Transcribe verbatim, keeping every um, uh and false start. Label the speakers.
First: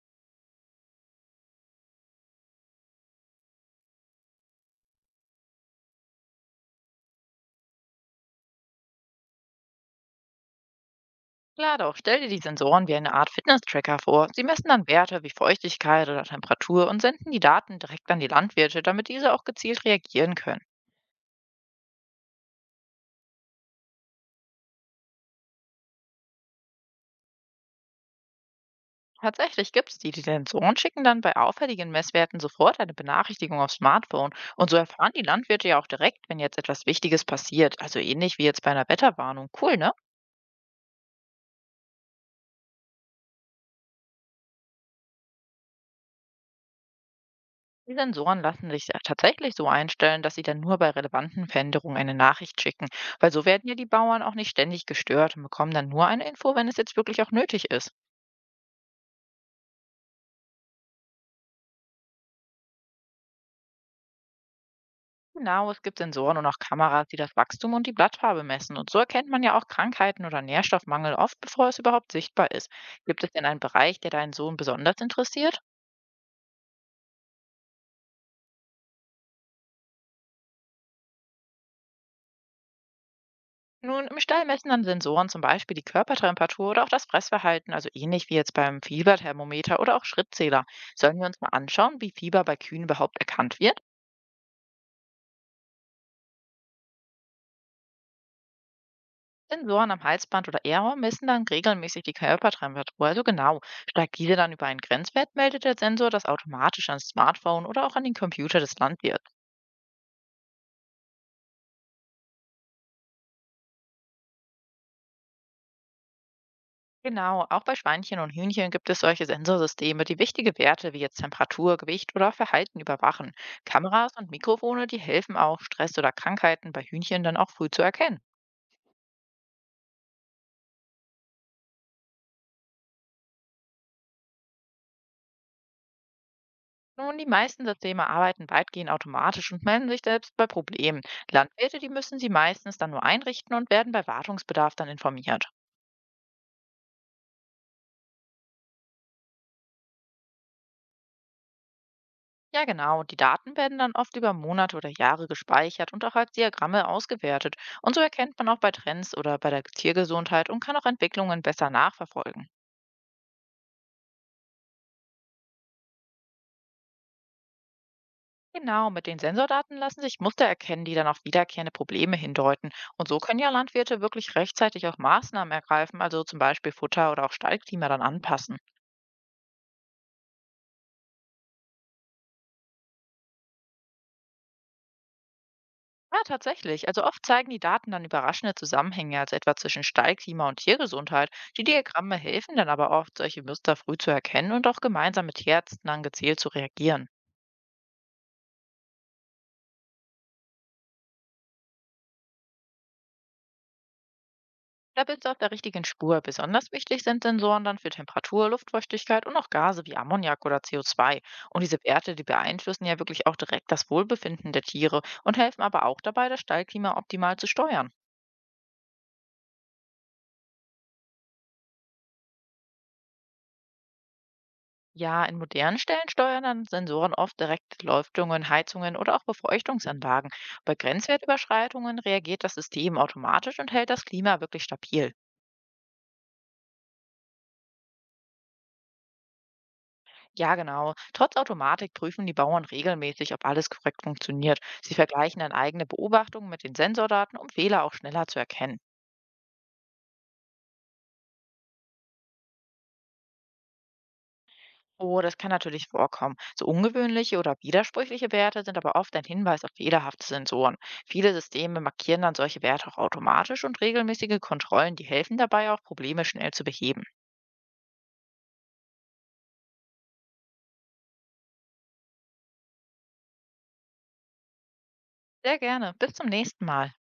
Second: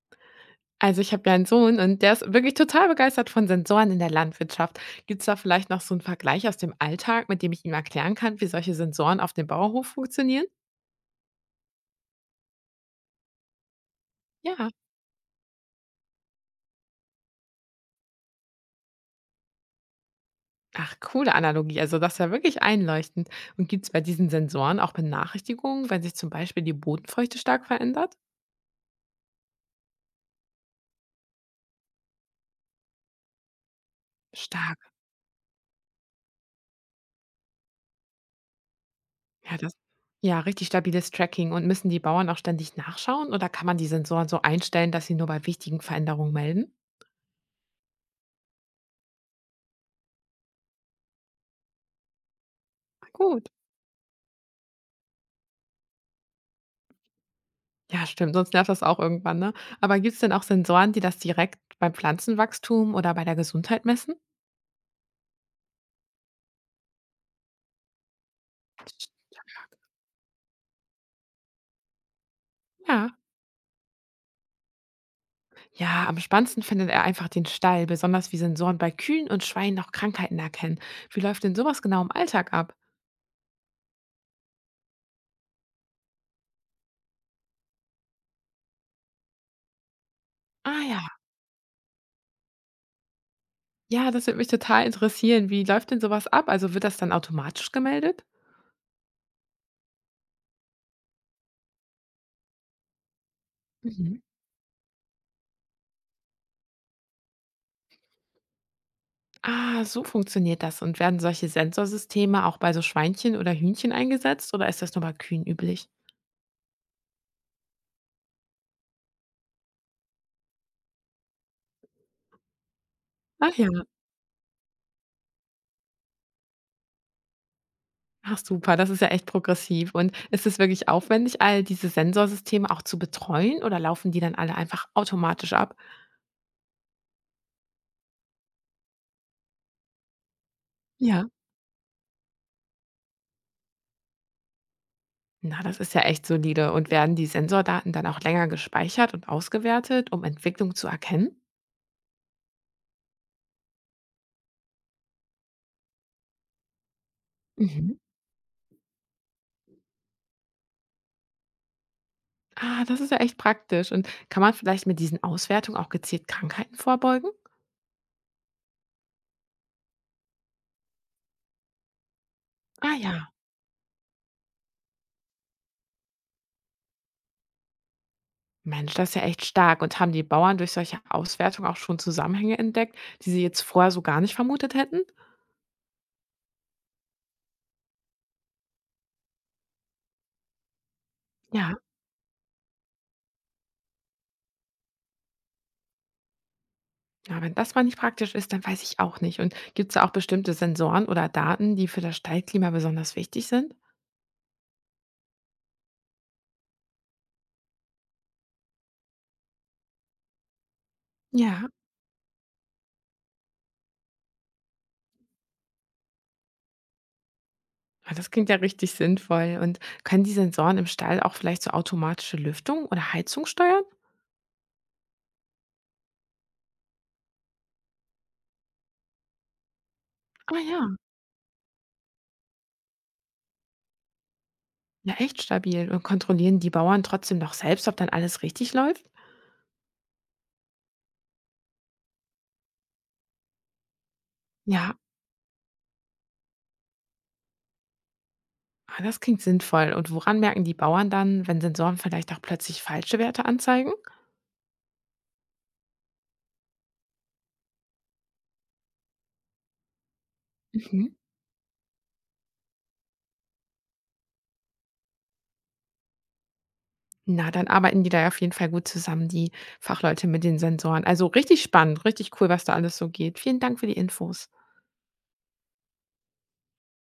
Speaker 1: Also ich habe ja einen Sohn und der ist wirklich total begeistert von Sensoren in der Landwirtschaft. Gibt es da vielleicht noch so 'n Vergleich aus dem Alltag, mit dem ich ihm erklären kann, wie solche Sensoren auf dem Bauernhof funktionieren?
Speaker 2: Klar doch, stell dir die Sensoren wie eine Art Fitness-Tracker vor. Sie messen
Speaker 1: Ja.
Speaker 2: dann Werte wie Feuchtigkeit oder Temperatur und senden die Daten direkt an die Landwirte, damit diese auch gezielt reagieren können.
Speaker 1: Ach, coole Analogie. Also das ist ja wirklich einleuchtend. Und gibt es bei diesen Sensoren auch Benachrichtigungen, wenn sich zum Beispiel die Bodenfeuchte stark verändert?
Speaker 2: Tatsächlich gibt es die, die Sensoren schicken dann bei auffälligen Messwerten sofort eine Benachrichtigung aufs Smartphone und
Speaker 1: Stark.
Speaker 2: so erfahren die Landwirte ja auch direkt, wenn jetzt etwas Wichtiges passiert, also ähnlich wie jetzt bei einer Wetterwarnung.
Speaker 1: Ja, das
Speaker 2: Cool, ne?
Speaker 1: ja, richtig stabiles Tracking. Und müssen die Bauern auch ständig nachschauen oder kann man die Sensoren so einstellen, dass sie nur bei wichtigen Veränderungen melden?
Speaker 2: Die Sensoren lassen sich ja tatsächlich so einstellen, dass sie dann nur bei relevanten Veränderungen eine Nachricht schicken,
Speaker 1: Ah,
Speaker 2: weil so
Speaker 1: gut.
Speaker 2: werden ja die Bauern auch nicht ständig gestört und bekommen dann nur eine Info, wenn es jetzt wirklich auch nötig ist.
Speaker 1: Ja, stimmt, sonst nervt das auch irgendwann, ne? Aber gibt es denn auch Sensoren, die das direkt beim Pflanzenwachstum oder bei der Gesundheit messen?
Speaker 2: Genau, es gibt Sensoren und auch Kameras, die das Wachstum und die Blattfarbe messen und so erkennt man ja auch Krankheiten oder Nährstoffmangel oft, bevor es überhaupt sichtbar ist.
Speaker 1: Ja.
Speaker 2: Gibt es denn einen Bereich, der deinen Sohn besonders interessiert?
Speaker 1: Ja, am spannendsten findet er einfach den Stall, besonders wie Sensoren bei Kühen und Schweinen auch Krankheiten erkennen. Wie läuft denn sowas genau im Alltag ab?
Speaker 2: Nun, im Stall messen dann Sensoren zum Beispiel die Körpertemperatur oder auch das Fressverhalten, also ähnlich wie jetzt beim Fieberthermometer oder auch Schrittzähler.
Speaker 1: Ah ja.
Speaker 2: Sollen wir uns mal anschauen, wie Fieber bei Kühen überhaupt erkannt wird?
Speaker 1: Ja, das würde mich total interessieren. Wie läuft denn sowas ab? Also wird das dann automatisch gemeldet?
Speaker 2: Sensoren am Halsband oder Ehrrohr messen dann regelmäßig die Körpertemperatur, also genau. Steigt
Speaker 1: Mhm.
Speaker 2: diese dann über einen Grenzwert, meldet der Sensor das automatisch ans Smartphone oder auch an den Computer des Landwirts.
Speaker 1: Ah, so funktioniert das. Und werden solche Sensorsysteme auch bei so Schweinchen oder Hühnchen eingesetzt oder ist das nur bei Kühen üblich?
Speaker 2: Genau, auch bei Schweinchen und Hühnchen gibt es solche Sensorsysteme, die wichtige Werte wie jetzt Temperatur, Gewicht oder Verhalten überwachen.
Speaker 1: Ach ja.
Speaker 2: Kameras und Mikrofone, die helfen auch, Stress oder Krankheiten bei Hühnchen dann auch früh zu erkennen.
Speaker 1: Ach super, das ist ja echt progressiv. Und ist es wirklich aufwendig, all diese Sensorsysteme auch zu betreuen oder laufen die dann alle einfach automatisch ab?
Speaker 2: Nun, die meisten Systeme arbeiten weitgehend automatisch und melden sich selbst bei Problemen.
Speaker 1: Ja.
Speaker 2: Landwirte, die müssen sie meistens dann nur einrichten und werden bei Wartungsbedarf dann informiert.
Speaker 1: Na, das ist ja echt solide. Und werden die Sensordaten dann auch länger gespeichert und ausgewertet, um Entwicklung zu erkennen?
Speaker 2: Ja, genau. Die Daten werden dann oft über Monate oder Jahre gespeichert und auch als Diagramme ausgewertet.
Speaker 1: Mhm.
Speaker 2: Und so erkennt man auch bei Trends oder bei der Tiergesundheit und kann auch Entwicklungen besser nachverfolgen.
Speaker 1: Ah, das ist ja echt praktisch. Und kann man vielleicht mit diesen Auswertungen auch gezielt Krankheiten vorbeugen?
Speaker 2: Genau, mit den Sensordaten lassen sich Muster erkennen, die dann auf wiederkehrende Probleme hindeuten.
Speaker 1: Ah
Speaker 2: Und so
Speaker 1: ja.
Speaker 2: können ja Landwirte wirklich rechtzeitig auch Maßnahmen ergreifen, also zum Beispiel Futter oder auch Stallklima dann anpassen.
Speaker 1: Mensch, das ist ja echt stark. Und haben die Bauern durch solche Auswertungen auch schon Zusammenhänge entdeckt, die sie jetzt vorher so gar nicht vermutet hätten?
Speaker 2: Ja, tatsächlich. Also oft zeigen die Daten dann überraschende Zusammenhänge, also etwa zwischen Stallklima und Tiergesundheit. Die
Speaker 1: Ja,
Speaker 2: Diagramme helfen dann aber oft, solche Muster früh zu erkennen und auch gemeinsam mit Tierärzten dann gezielt zu reagieren.
Speaker 1: ja, wenn das mal nicht praktisch ist, dann weiß ich auch nicht. Und gibt es da auch bestimmte Sensoren oder Daten, die für das Stallklima besonders wichtig sind?
Speaker 2: Da bist du auf der richtigen Spur. Besonders wichtig sind Sensoren dann für Temperatur, Luftfeuchtigkeit und auch Gase wie Ammoniak oder C O zwei. Und
Speaker 1: Ja.
Speaker 2: diese Werte, die beeinflussen ja wirklich auch direkt das Wohlbefinden der Tiere und helfen aber auch dabei, das Stallklima optimal zu steuern.
Speaker 1: Ah, das klingt ja richtig sinnvoll. Und können die Sensoren im Stall auch vielleicht so automatische Lüftung oder Heizung steuern?
Speaker 2: Ja, in modernen Stellen steuern dann Sensoren oft direkt Lüftungen, Heizungen oder auch Befeuchtungsanlagen.
Speaker 1: Ah
Speaker 2: Bei
Speaker 1: ja,
Speaker 2: Grenzwertüberschreitungen reagiert das System automatisch und hält das Klima wirklich stabil.
Speaker 1: ja, echt stabil. Und kontrollieren die Bauern trotzdem noch selbst, ob dann alles richtig läuft?
Speaker 2: Ja, genau. Trotz Automatik prüfen die Bauern regelmäßig, ob alles korrekt funktioniert. Sie
Speaker 1: Ja,
Speaker 2: vergleichen dann eigene Beobachtungen mit den Sensordaten, um Fehler auch schneller zu erkennen.
Speaker 1: ah, das klingt sinnvoll. Und woran merken die Bauern dann, wenn Sensoren vielleicht auch plötzlich falsche Werte anzeigen?
Speaker 2: Oh, das kann natürlich vorkommen. So ungewöhnliche oder widersprüchliche Werte sind aber oft ein Hinweis auf fehlerhafte Sensoren.
Speaker 1: Mhm.
Speaker 2: Viele Systeme markieren dann solche Werte auch automatisch und regelmäßige Kontrollen, die helfen dabei auch, Probleme schnell zu beheben.
Speaker 1: Na, dann arbeiten die da ja auf jeden Fall gut zusammen, die Fachleute mit den Sensoren. Also richtig spannend, richtig cool, was da alles so geht. Vielen Dank für die Infos.
Speaker 2: Sehr gerne. Bis zum nächsten Mal.